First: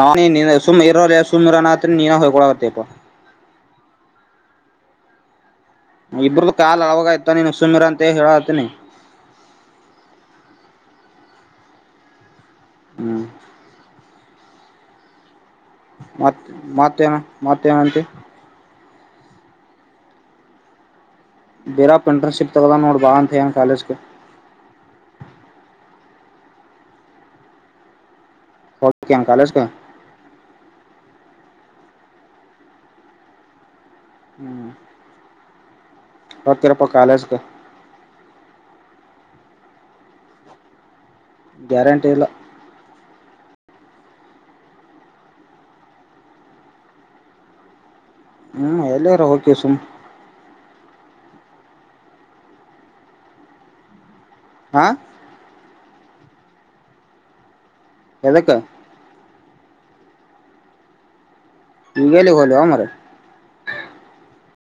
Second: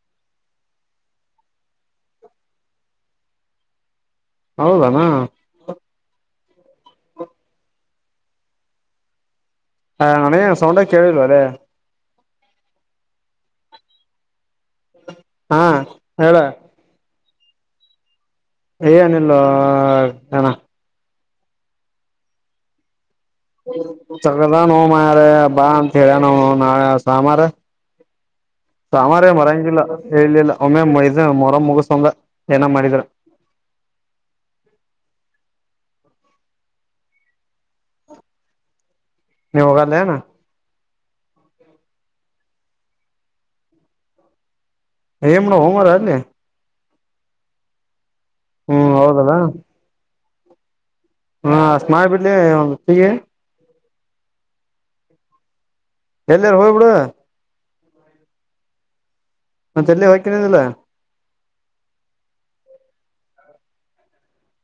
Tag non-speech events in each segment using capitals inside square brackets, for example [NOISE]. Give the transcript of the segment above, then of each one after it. ನಾನ ಸುಮ್ಮ್ ಇರೋ ಸುಮ್ಮ್ ಇರೋನತ್ರ ನೀನ ಹ್ಕೊಳ್ಳಾಗತ್ತೇಪ್ಪ [UNINTELLIGIBLE] ಹೌದೇನ ಇಬ್ರ್ದು ಕಾಲ್ ಅಳವಾಗ ಆಯ್ತ ನೀನು ಸುಮೀರ ಅಂತ ಹೇಳತನಿ ಹ್ಮ್ ನನಗೇನು ಸೌಂಡೇ ಕೇಳಲಿಲ್ಲ ಓಲೆ ಹ್ಮ್ ಹಾ ಹೇಳ ಮತ್ ಮತ್ತೇನು ಮತ್ತೆ ನಂತಿ ಏನಿಲ್ಲ ಅಣ್ಣ ಬೀರಪ್ಪ ಇಂಟ್ರನ್ಶಿಪ್ಪ ತೆಗ್ದಾನ್ ನೋಡ್ ಬಾ ಅಂತ [UNINTELLIGIBLE] ತೆಗ್ದಾ ನೋ ಮಾರಾಯ ಬಾ ಕೇಳನವ ಅವ ನಾಳೆ ಸೋಮಾರ ಹೋಗ್ತಿ ಏನ್ ಸಾಮಾರ ಕಾಲೇಜ್ಗೆ ಮರಂಗಿಲ್ಲ ಹೇಳಿಲ್ಲ ಒಮ್ಮೆ ಮೈಜಾ ಮುಗಸಂದ ಏನ ಮಾಡಿದ್ರ ಹ್ಮ್ ಹೋಗ್ತೀರಪ್ಪಾ ಕಾಲೇಜ್ ಕ ನೀವು ಹೋಗಾಲೇನ್ ಗ್ಯಾರಂಟಿಲ್ಲ ಏನ್ ಮಾಡವೊ ಮಾರಾಯ ಅಲ್ಲಿ ಹ್ಮ್ ಎಲ್ಲರ ಹೋಕೀವಿ ಸುಮ್ ಹಾ ಅಷ್ಟ್ ಮಾಡ್ ಬಿಡ್ಲೇ [UNINTELLIGIBLE] ಹಾ ಎಲ್ಲೆ ಹೋಗ್ಬಿಡು ಎದಕ್ಕ ಮತ್ತೆ ಎಲ್ಲಿ ಹೋಗ್ತೀನಿ ಅಂದೆಲ್ಲ ಹೀಗೆಲ್ಲಿ ಹೋಗ್ಲಿ ಮಾರಾಯ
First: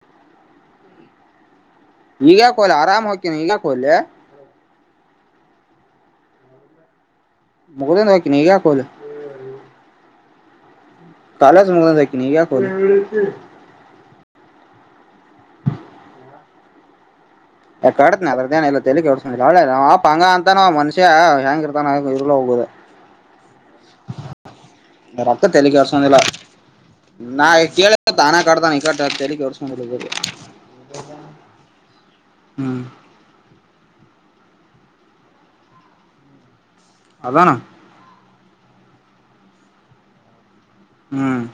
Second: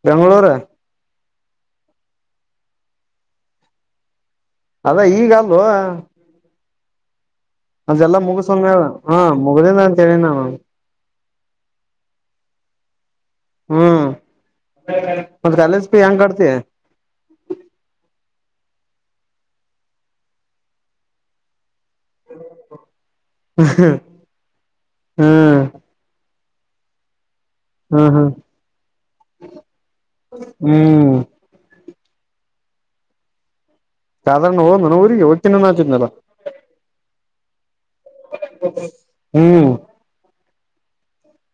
ಬೆಂಗಳೂರು ಈಗಯಾಕ್ ಕೋಲಿ ಆರಾಮ್ ಹೋಕಿನಿ ಈಗ ಯಾಕ್ ಕೋಲಿ ಅದಾ ಈಗ ಅಲ್ಲೋ ಮುಗ್ದಿಂದ ನಂದೆಲ್ಲಾ ಹೋಗ್ತೀನಿ ಈಗ್ಯಾಕ್ ಮುಗ್ಸಮ್ಮ ಹೋಲಿ ಹೇಳು ಹ್ಮ್ ಮುಗದಿಂದ ಸರಿ ನಾನು ಕಾಲೇಜ್ ಮುಗಸಕ ಈಗ ಕೋಲಿ ಹ್ಮ್ ಮತ್ತ ಕಾಲೇಜ್ ಫೀ ಹೆಂಗ್ ಕಟ್ತಿ ಕಟ್ತೀನಿ ಅದರ್ದೇನು ತಲೆ ಕೆಡಿಸಿಕೊಂಡಿಲ್ಲ ಇ ಪ ನಮ್ಮ ಅಪ್ಪ ಅಂಗೇ ಅವ ಮನುಷ್ಯ ನಾಳೆ ಇರುವುದು ಹೋಗುವುದೇ ಹ್ಮ್ ತಲಿ ಕೆಡ್ಸೋದಿಲ್ಲ ನಾ ಹ್ಮ್ ಕೇಳಿಲ್ಲ ಹ್ಮ್ ತಾನೇ ಕಟ್ತನ ಈ ಕಟ ತಲೆ ಕೆಡ್ಸ್ಕೊಂಡಿಲ್ಲ ಬಿಡು ಹ್ಮ್ ಹ್ಮ್ ಸಾಧಾರಣ ಹೋದ್ ನ ಊರಿಗೆ ಹೋಗ್ತಿದ್ದ ಅನ್ನ ತಿದ್ನಲ್ಲ ಅದಾನ ಹ್ಮ್ ಹ್ಮ್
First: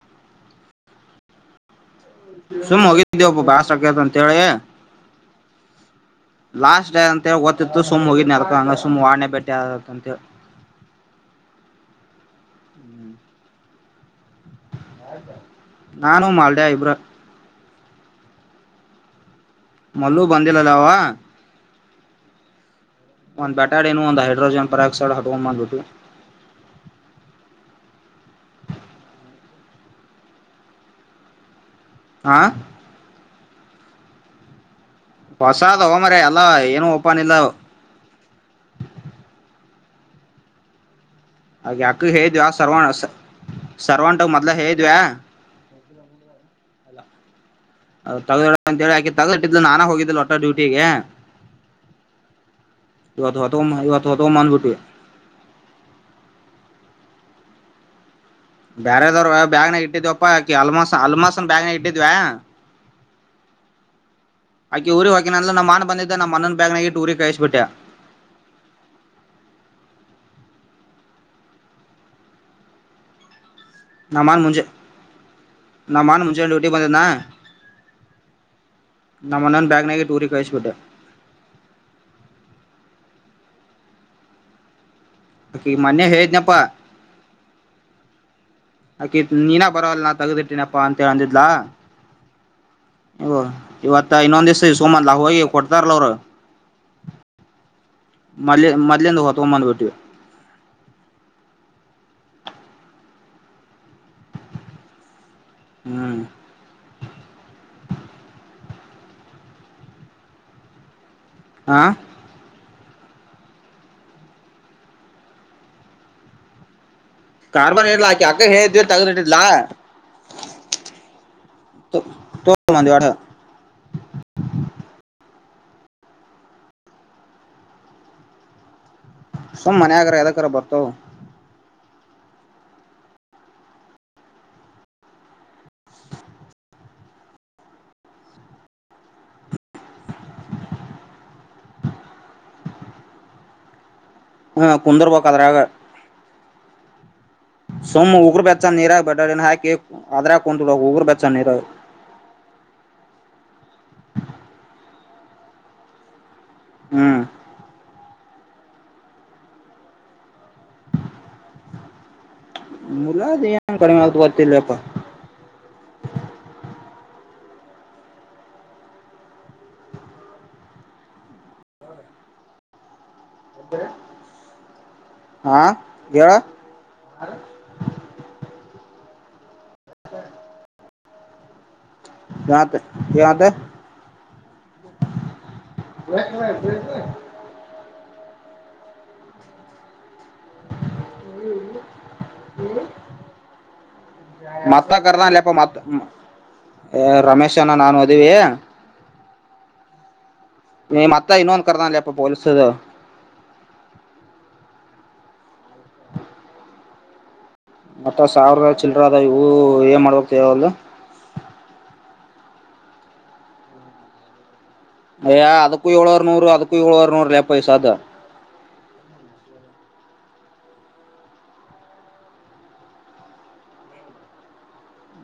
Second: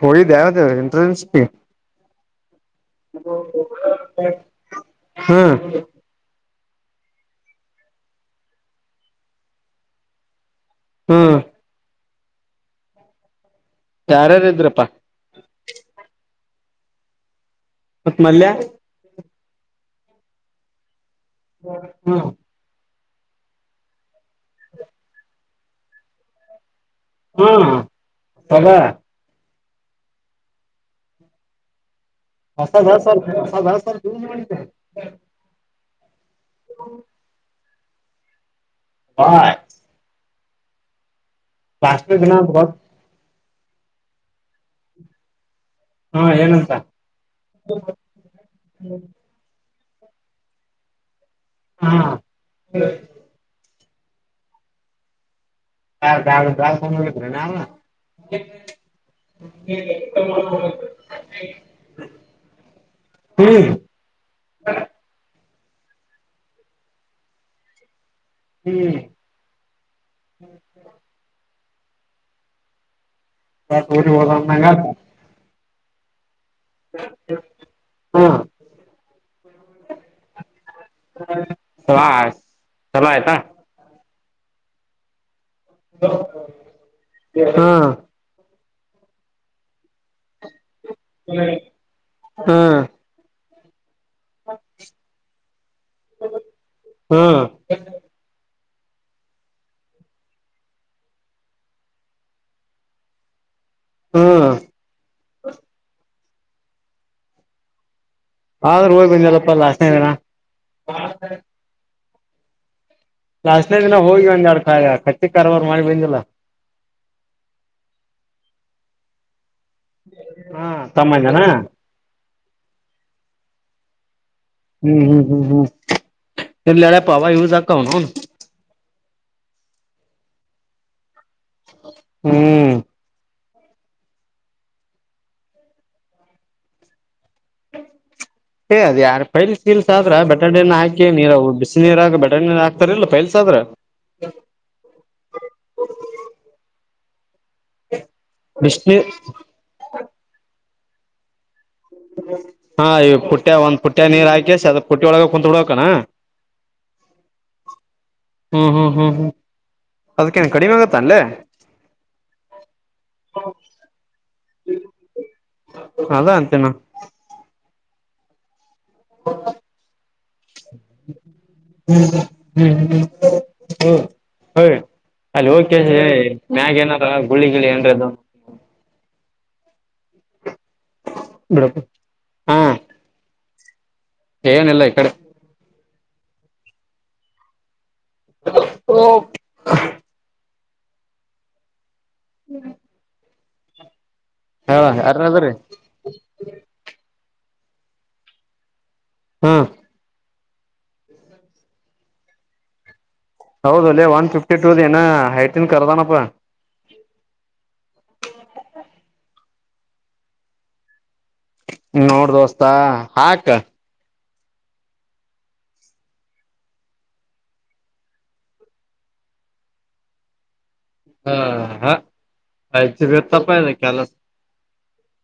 ಹೋಗಿದ್ದ ಅದು ಇಂಟ್ರನ್ಶಿಪ್ ಗೆ ಸುಮ್ ಹೋಗಿದ್ದಿವ ಒಬ್ಬ ಬಾಸ್ಕ್ಯತ ಅಂತ ಹೇಳೇಳಿ ಹ್ಮ್ ಲಾಸ್ಟ್ ಡೇ ಅಂತೇಳಿ ಗೊತ್ತತಿತ್ತು ಸುಮ್ ಹೋಗಿ ನರ್ಕ ಹಂಗ ಸುಮ್ ವಾರ್ನೆ ಬೆಟ್ಟೆಂತ ಹ್ಮ್ ಹ್ಮ್ ಯಾರ್ಯಾರು ಇದ್ರಪ್ಪಾ ನಾನು ಮಾಲ್ಡ್ಯ ಇಬ್ರ ಪತ್ಮಲ್ಲಯ ಮಲ್ಲು ಬಂದಿಲ್ಲಲ್ಲ ಅವ ಹಾ ಒಂದ್ ಬಟಾಡ್ ಏನು ಒಂದ್ ಹೈಡ್ರೋಜನ್ ಪರಕ್ಸೈಡ್ ಹಟ್ಕೊಂಡ್ ಬಂದ್ಬಿಟ್ಟು ಹಾ ಸದ ಹಾ ಹೊ ಚತ ಹ ಬ ಹೊಸಾದ ಹ ಮರ ಅಲ್ಲಾ ಏನು ಓಪನ್ ಇಲ್ಲ ಹಾಯ್ ಹಾಗೆ ಅಕ್ಕ ಹೇ ದಿನ ದ ಆ ಅಂತ ಗೊತ್ ಸರ್ವನಸ ಸರ್ವಂಟಾಗ ಮೊದ್ಲ ಹೇಿದ್ವಾ ಹಾ ಏನಂತ ಅಲ್ಲ [INAUDIBLE] ತಗೋ ಅಂತ ಹೇಳಿಕೆ ತಗಟ್ಟಿದ್ ನಾ ಹೋಗ ಹೋಗ ಒಟ್ಟ ಡ್ಯೂಟಿಗೆ ಹಾ ಇವತ್ತುತವತ್ತು. ಟ ಮ ಬಟ್ಟೆ [UNINTELLIGIBLE] ನಾವ ಬೇರೆದವ್ರು ಬ್ಯಾಗ್ನಾಗ ಇಟ್ಟಿದ್ವಪ್ಪಾಕಿ ಅಲ್ಮಸ್ ಅಲ್ಮಸ್ನ್ ಬ್ಯಾಗ್ನಾಗ ಇಟ್ಟಿದ್ವ್ಯಾ. ಹ್ಮ್ ಆಕಿ ಊರಿಗೆ ಹೋಗಕಿನ ನಮ್ಮ ಮಾನ್ ಬಂದಿದ್ದ ನಮ್ಮ ಮನನ್ ಬ್ಯಾಗನಾಗಿಟ್ಟಿ ಊರಿಗೆ ಕಾಯಿಸ್ಬಿಟ್ಟೆ. ಹ್ಮ್ [UNINTELLIGIBLE] ನ ಮಾನ್ ಡ್ಯೂಟಿ ಬಂದಿದ್ದ ಹ್ಮ್ ನ ಮನನ್ ಬ್ಯಾಗ್ನಗ ಟೂರಿ ಕಳ್ಸಬಿಟ್ಟೆ. ಚಲೋ ಆಯ್ತ್ ಚಲೋ ಆಯ್ತಾ ಅಕಿ ಮೊನ್ನಯ ಹೇಳಿದ್ನಪ್ಪಾ. ಹ್ಮ್ ಆಕಿತ್ ನೀನಾ ಬರವಲ್ಲ ನಾ ತೆಗೆದಿಟ್ಟಿರ್. ಪಪ್ಪಾ ಅಂತ ಹೇಳಂದಿದ್ಲ ಹ್ಮ್ ಹೂ ಇವತ್ತ ಇನ್ನೊಂದ್ ದಿವಸ ಸೋಮನ್ ಲಾಖ ಹೋಗಿ ಕೊಡ್ತಾರಲ್ಲ ಅವರು. ಹ್ಮ್ ಮಲ್ಲಿ ಮಲ್ಲಿ ಎಂದು ಹೊತ್ತಂಬಂದು ಪಟ್ಟ. ಹ್ಮ್ ಹ್ಮ್ ಆದ್ರೂ ಹೋಗ್ ಬಂದಲ್ಲಪ್ಪ ಲಾಸನ ಇದನಾ. ಹಾ ಲಾಸ್ನೇ ದಿನ ಹೋಗಿ ಒಂದ ಎಡ್ ಕ ಕಚ್ಚಿ ಕಾರವಾರ ಮಾಡಿ ಬಂದಿಲ್ಲ. ಕಾರ್ಬನ್ ಹೈಡ್ರಾಕಿ ಅಕ್ಕ ಹೇ ಇದೀ ತಗ್ದಿಟ್ಟಿದಿಲ್ಲಾ. ಹಾ ತಮ್ಮ ಇದನಾ. ತೊ ತೊ ಬಂದ್ವಿ ಒಟ್ಟ. [INAUDIBLE] ಹ್ಮ್ ಹ್ಮ್ ಹ್ಮ್ ಹ್ಮ್ ಎ ಲಳೆ ಪಾವ ಇವುಕ ಹನು ಹನು ಸುಮ್ ಮನೆ ಆಗಾರ ಯದಕರ ಬರ್ತಾವ ಹ್ಮ್ ಏ್ ಅದ ಯಾರ ಪೈಲ್ಲ್ಸ ಆದ್ರ ಬೆಟ್ಟಣಿಯನ್ನ ಹಾಕಿ ನೀ ಬಿಸ ನೀರಗ ಬೆಟಣ ಹಾಕ್ತಾರಲ್ಲ ಪೈಲ್ಸ ಆದ್ರ ಹ್ಮ ಕುಂದರಪೋ ಕದರಾಗ ಸುಮ್ ಉಗರು ಬೆಚ್ಚ ನೀರ ಬಿಸಿನೀರ್ ಬಡ ಹಾಕ ಅದ್ರ ಕೊಂಡ ಒಊರು ಬೆಚ ನೀರ ಹಾ ಈ ಪುಟ್ಟ್ಯ ಒಂದ್ ಪುಟ್ಟ್ಯ ನೀರ್ ಹಾಕಿ ಸದ ಪುಟ್ಟಿಯ ಒಳಗ ಕುೂತ್ ಬಿಡ್ಕಣ ಹ್ಮ್ ಹ್ಮ್ ಹ್ಮ್ ಹ್ಮ್ ಹ್ಮ್ ಅದಕ್ಕೇನ್ ಕಡಿಮೆ ಆಗತ್ತಾ ಅಲ್ಲ ಮುಲ ಯನ್ ಕಡಿಮೆ ಆಗ್ತತಲ್ಲ ಬಪ್ಪ ಅದ ಅಂತೇನ ಹ್ಮ್ ಹ್ಮ ಹ್ಮ್ ಹ್ಮ್ ಹ ಹ ಅಲ್ಲಿ ಹಾ ಕೆ ಹೇಳ ಮ್ಯಾಗ ಏನಾರ ಗುಳಿ ಗಳಿ ಏನ್ರದು ಹ [INAUDIBLE] ಬಡಕು [INAUDIBLE] ಯತ್ ಯತ ಏನ ಇಲ್ಲ ಇ ಕಡೆ ಬತ [UNINTELLIGIBLE] [INAUDIBLE] ಹ್ಮ [INAUDIBLE] ಹ್ಮ ಹೇಳ ಮತ ಕದ ಅಲ್ಲಪ್ಪ ಯಾರನದ್ರೀ ಮ ರಮೇಶ್ ಚನ ನಾನು ಮದುವ ಹ್ಮ್ ನೀ ಮತ್ತಾ ಇನ್ನೊಂದು ಕರದಾಲ್ಲಯಾಪ್ಪೊಲೀಸ ಹೌದ ಅಲ್ಲ ಒನ್ ಫಿಫ್ಟಿ ಟೂದ ಏನ ಹೈಟನ್ ಕರ್ದಾನಪ್ಪಾ ಮತ್ತ ಸಾವಿರ ಚಲ್ರ ಅದ ಇವು ಏನ್ ಮಾಡ್ಬೇಕತವ ಅಲ್ಲ ನೋಡ ದೋಸ್ತಾ ಹಾಕ್ ಅಯ್ಯ ಅದಕ್ಕೂ ಏಳವರ್ ನೂರು ಅದಕ್ಕೂ ಏಳುವರ್ ನೂರು ಲ ಪೈಸ ಅದ ಹಾ ಹಾ ಆಯ ವ್ಯಥಪ ಕಲ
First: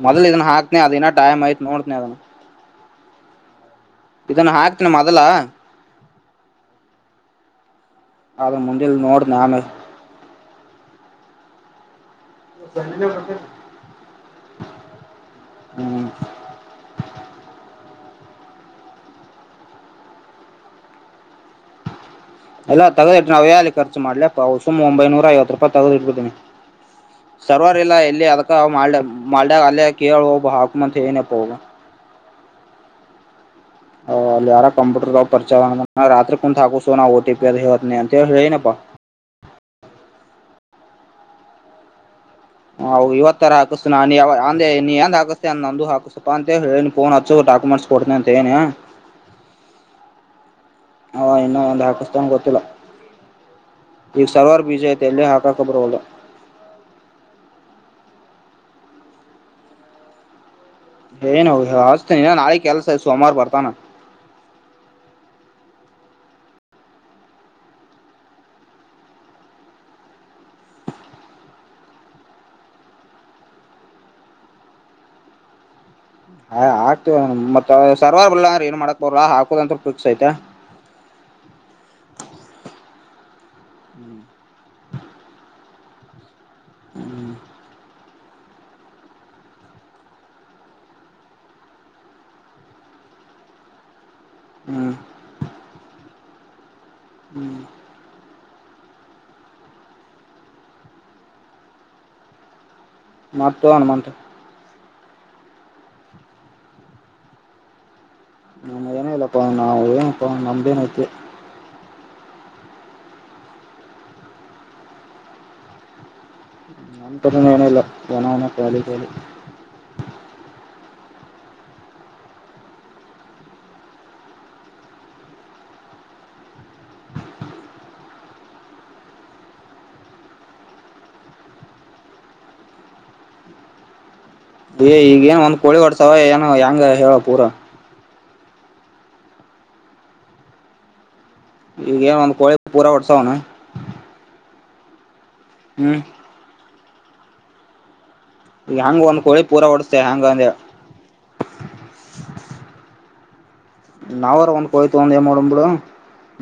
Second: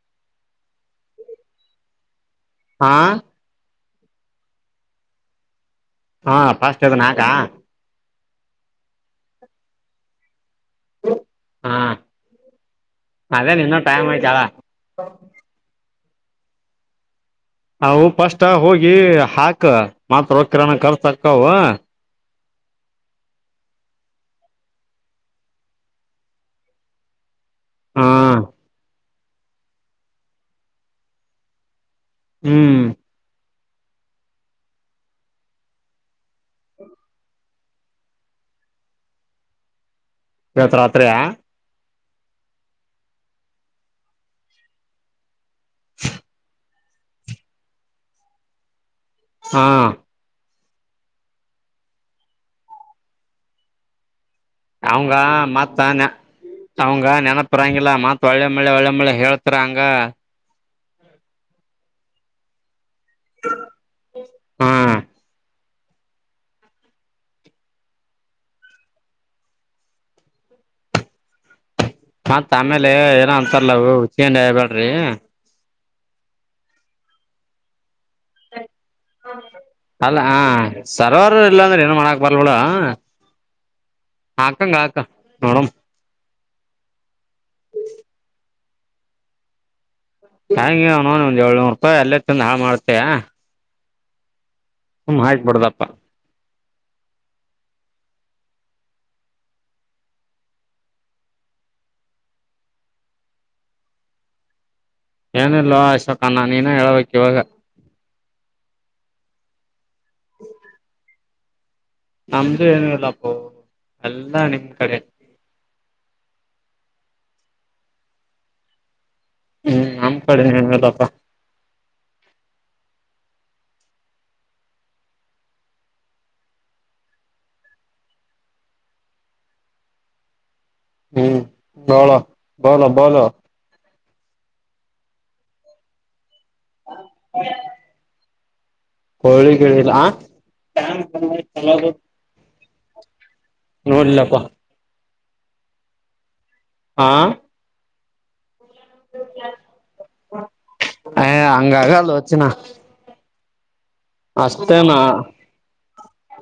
ಮೊದ್ ಇದನ್ ಹಾಕ್ತನ ಅದನ್ನ ಟೈಮ್ ಐ್ತ್ ನೋಡ್ತನನೆ ಅದನ್ನ ಹಾ ಇದನ್ನ ಹಾಕ್ತನ ಮೊದಲ ಹಾ ಫಸ್ಟ್ ಅನ್ ಹಾಕಾ. ಅದು ಮುಂದಿಲ್ ನೋಡ್ ನ ಆಮೇ. ಹಾ. ಅದೇ ನಿನ್ನ ಟೈಮ್ ಆಯತಳ. ಹ್ಮ್. ಅವು ಪಫಸ್ಟ್ ಹೋಗಿ ಹಾಕ ಮಾತ್ರ ವಕರಣನ ಕರ್ಸಕ್ಕವು. ಎಲ್ಲ ತಗದಿಟ್ಟ್ರ ನಾವ ಯ ಹೇಳಲ್ಲಿ ಖರ್ಚು ಮಾಡ್ಲಪ್ಪ ಸುಮ್ ಒಂಬೈನೂರ ಐವತ್ತು ರೂಪಾಯಿ ತಗದಿ ಇಟ್ಬಡ್ತೀನಿ. ಸರ್ವರ್ ಎಲ್ಲ ಹಾ ಎಲ್ಲಿ ಅದಕ್ಕ ಮಾಡ್. ಮಲ್ಡ ಅಲ್ಲಯ ಕೇಳ್ ಹೋಗಬ ಹಾಕ ಮಂತ ಏನಪ್ಪ ಹೋಗ. ಹ್ಮ್. ಹ ಅಲ್ಲಿ ಯಾರ ಕಂಪ್ಯೂಟರ್ಗೆ ಪಚಾರ ರತ್ರಿ ಕ ಹಾಕುಸೋ ಓಟಿಪಿ ಅ ಹೇತ ಅಂತ ಹೇಳನಪ್ಪ. ಗತರಾತ್ರಯ. ಹ ಇವತ್ತ ತರ ಹಾಕಿಸತ ನಾನ್ ಅಂದೆ ನೀನ್ ಎಂದ ಹಾಕಿಸತೆ ಅಂದ ನಂದು ಹಾಕಿಸಸಪ್ಪ ಅಂತ ಹೇಳಿ ಫೋನ್ ಹಚ್ಚು ಡಾಕ್ಯುಮೆಂಟ್ಸ್ ಕೊಡ್ತೀನಿ ಅಂತ ಹೇಳಿನಿ. ಹಾ. ಹ ಇನ್ನು ಒಂದು ಹಾಕಸ್ತಂಗ ಗೊತ್ತಿಲ್ಲ. ಈಗ ಸರ್ವರ್ ಬಿಜಿ ಐತಿ ಅವಂಗ ಎಲ್ಲಿ ಹಾಕಕ ಮಾತಾ ಬರವಲ್ದು ನ ಅವಂಗ ನೆನಪ್ರಂಗ ಮಾತಾ ಒಳ್ಳೆ ಮಳ್ಳೆ ಒಳ್ಳೆ ಮಳ್ಳೆ ಹೇಳ್ತಾರ ಹಂಗ. ಹೆಲೆನ್ ಆಂಗ್ ನ ನಾಳೆ ಕೆಲ್ಸ ಸೋಮವಾರ ಬರ್ತಾನ. ಹ್ಮ್ ಮತ್ ಆಮೇಲೆ ಏನ ಅಂತರ್ಲವು ಹಿಂಡ ಹಬ್ಯಾಡ್ರಿ. ಹ. [UNINTELLIGIBLE] ಏನ್ ಮಾಡಕ್ ಬರಲ್ಲ ಹಾಕೋದಂತ ಫಿಕ್ಸ್ ಅಲ್ಲ ಐತೆ ಹ ಸರ್ವರ್ ಇಲ್ಲ ಅಂದ್ರೆ ಏನ್ ಮಾಡಾಕ್ ಬರ್ಬಳ ಹ್ಮ್ ಹಾಕಂಗ ಹಕ ನೋಡಮ. ಹ್ಮ್. ಹಂಗೆ ಅವ ನೋ ಒಂದ್ ಏಳ್ನೂರು ರೂಪಾಯಿ ಅಲ್ಲೇ ತಿಂದು ಹಾಳ ಮಾಡ್ತೇಯಾ. ಹ್ಮ್ ಹ್ಮ ಆಯ್ತು ಬಡ್ದಪ್ಪಾ. ಹ್ಮ್. ಮತ ಅನುಮಂತ. ಏನಲ್ವಾ ಅಶೋಕನ್ನ ನೀನ ಹೇಳ್ಬೇಕಕ್ ಇವಾಗ. ನಾನ ಏನ ಇಲ್ಲಪ್ಪ. ನಾವು ನಮ್ಡೆನೈತಿ. ನಮ್ದು ಏನು ಇಲ್ಲಪ್ಪೋ ಎಲ್ಲಾ ನಿಮ್ ಕಡೆ. ನಂ ಕರಿ ಏನಿಲ್ಲ. [UNINTELLIGIBLE] ಹ್ಮ್ ನಮ್ ಕಡೆ ಏನಲ್ಲಪ್ಪ ಹ್ಮ್ ಬಾಳ ಬಲ ಬಲ. ದೇ ಈಗ ಏನ್ ಒಂದ್ ಕೋಳಿ ಹೊಡ್ಸವ ಏನ್ ಹೆಂಗ ಹೇಳ ಪೂರ. ಕೋಳಿ ಗಿಳಿಲ್ಲ. ಈಗೇನ ಒಂದಕೋಳಿ ಪೂರ ವರ್ಷ ಹನು. [UNINTELLIGIBLE] ಹ್ಮ್. ಆ ಹೆಂಗ ಒಂದ್ ಕೋಳಿ ಪೂರಾ ಓಡಸ್ತೇ ಹೆಂಗ ಅಂದೇ ಚಿಪನಾ ನಾವರಾ ಒಂದ ಕೊಳಿ ತೂಗೊಂಡ ಏನ ಮಾಡಣ ಬಿಡು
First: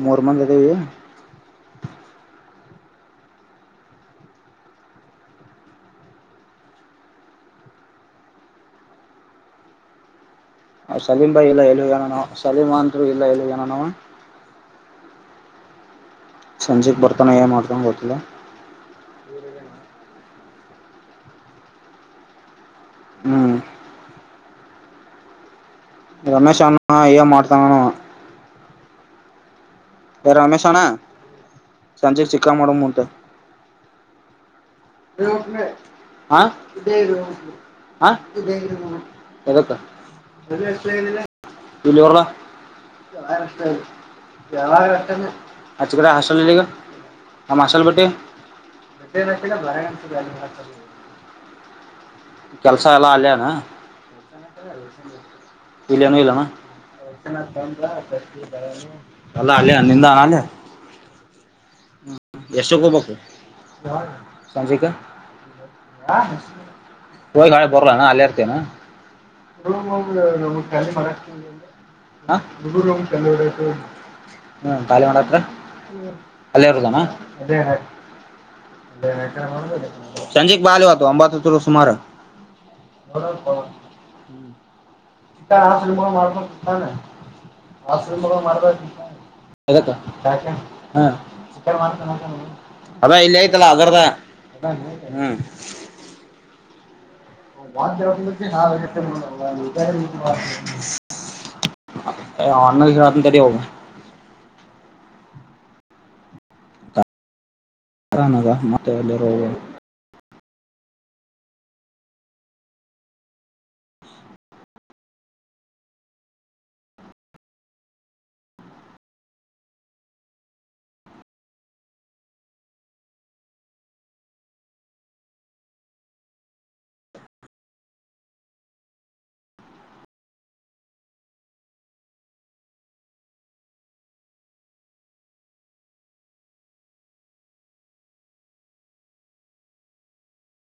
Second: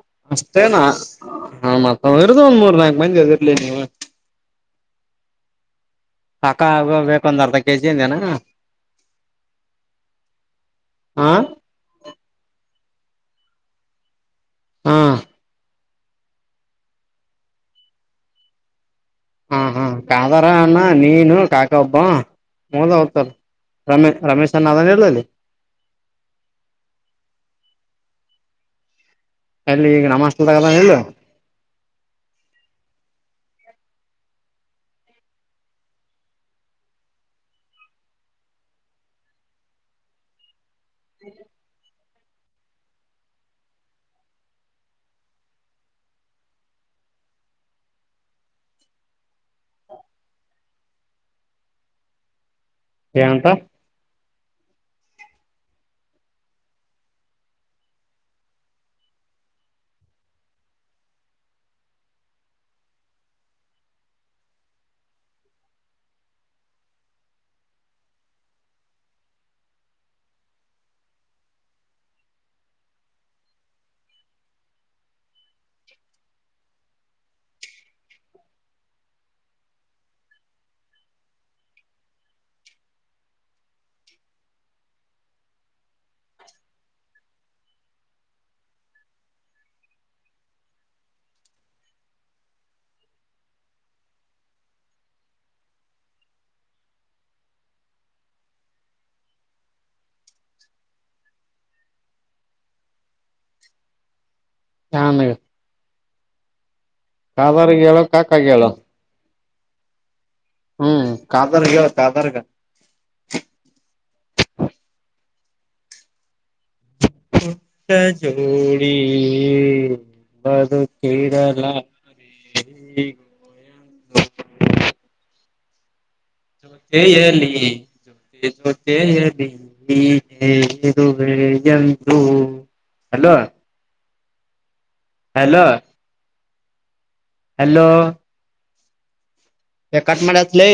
ಮೂರ್ ಮಂದಿ ಅದವಿ ಹಾ ಮತ್ತದರದುು ಒಂದ್ ಮೂರ್ ನಾಕಕ್ ಮಂದಿ ಅದಿರ್ಲಿ ನೀವು ಪಕಾ ಆಗೋಗೈತಿ ಒಂದ ಅರ್ಧ ಕೆಜಿ ಅಂದನಾ ಅವ್ ಸಲೀಂ ಬಾಯಿ ಇಲ್ಲ ಹೇಳಿಲ್ಲಾ ನಾನು ಸಲಿಮಾನ ಇಲ್ಲಾ ಇಲ್ಲಿ ಏನ ಅನೋನ ಅವಾ ಹಾ. ಸಂಜೆಗೆ ಬರ್ತಾನೆ ಏನ ಮಾಡತಾನ ಗೊತ್ತಿಲ್ಲಾ ಹ್ಮ್ ಹ್ಮ ಕಾಲ. ವರಾ ಅಣ ನೀನು ಕಾಕ ಒಬ್ಬ ಮೋಲ ಹೊಗತಾರ ಹ್ಮ್ ರಮೇಶ ರಮೇಶ್ ಚನ್ನ ಅದನ್ ಇಲ ಅಲ್ಲಿ ರಮೇಶ್ ಅಣ್ಣ ಎನ್ ಮಾಡ್ತಾನಾನೂ ಅಲ್ಲಿ ಈಗ ನಮ್ಮ ಹಾಸ್ಟೆಲ್ದಾಗ ಅದಾನ ರಮೇಶ್ಣ್ಣ ಇಲ್ಲ ಸಂಜೆ ಚಿಕ್ಕಾ ಮಾಡು ಮುಂದೆ ಹ ಹ ಎದುಕಾ ಆಚ ಬಿಡ ಹಾಸ್ಟೆಲ್ ಅಲಿ ಈಗಾ ನಮ್ಮ ಹಾಸ್ಟೆಲ್ ಬಿಟಿ ಬಳಗಂ ಗಾಜ ಕೆಲ್ಸ ಎಲ್ಲಾ ಅಲ್ಲೆಯನ ಏನಂತ ಇಲೇನು ಇಲ್ಲಣ ಅಲಾ ಆಲೇ ಅಲಿಂದಾಲೇ ಎಷ್ಟಕ್ಕ ಹೋಗ್ಬೇಕು. ಸಂಜಿಕಾ ಹೋಗಿ ನಾಳೆ ಬರಲಣ ಅಲ್ಲೇ ಇರ್ತೇನಾ ಹ ಖಾಲಿ ಮಾಡತ್ರ ಅಲ್ಲೇ ಇರೋದನಾ. ಸಂಜೆಕ್ ಬಾಲೇ ಒಂದ ಒಂಭತ ಅತ್ರು ಸುಮಾರು ಅದಕ್ಕ ಅದಾ ಇಲ್ಲೇ ಐತಲ್ಲ. ಗರದ ಹ್ಮ ಎ ಅಣ್ಣಾಗ್ ಹೇಳ್ತೀನಿ ತಡೀ ಅವು. ಹಾ ಮೇಡ ಕಾದ ಆರಮದಾ ಮತ್ತೆ ಎಲ್ಲಿರೋ ಹೋಗ್ ಹ್ಮ್ ಕಾತಾರಗೆ ಕಾತಾರಗ. ಪುಟ್ಟ ಜೋಡಿ ಬದುಕಿರಲಾರಿ ಗೋಯ. ಜೋತೆಯಲಿ ಜೊತೆ ಜೊತೆಯಲಿ ಹೀಗೆ ಇರುವೆ ಎಂದು ಹಲೋ ಹಲೋ ಹಲೋ ಎ ಕಟ ಮಾಡತ್ಲೇ.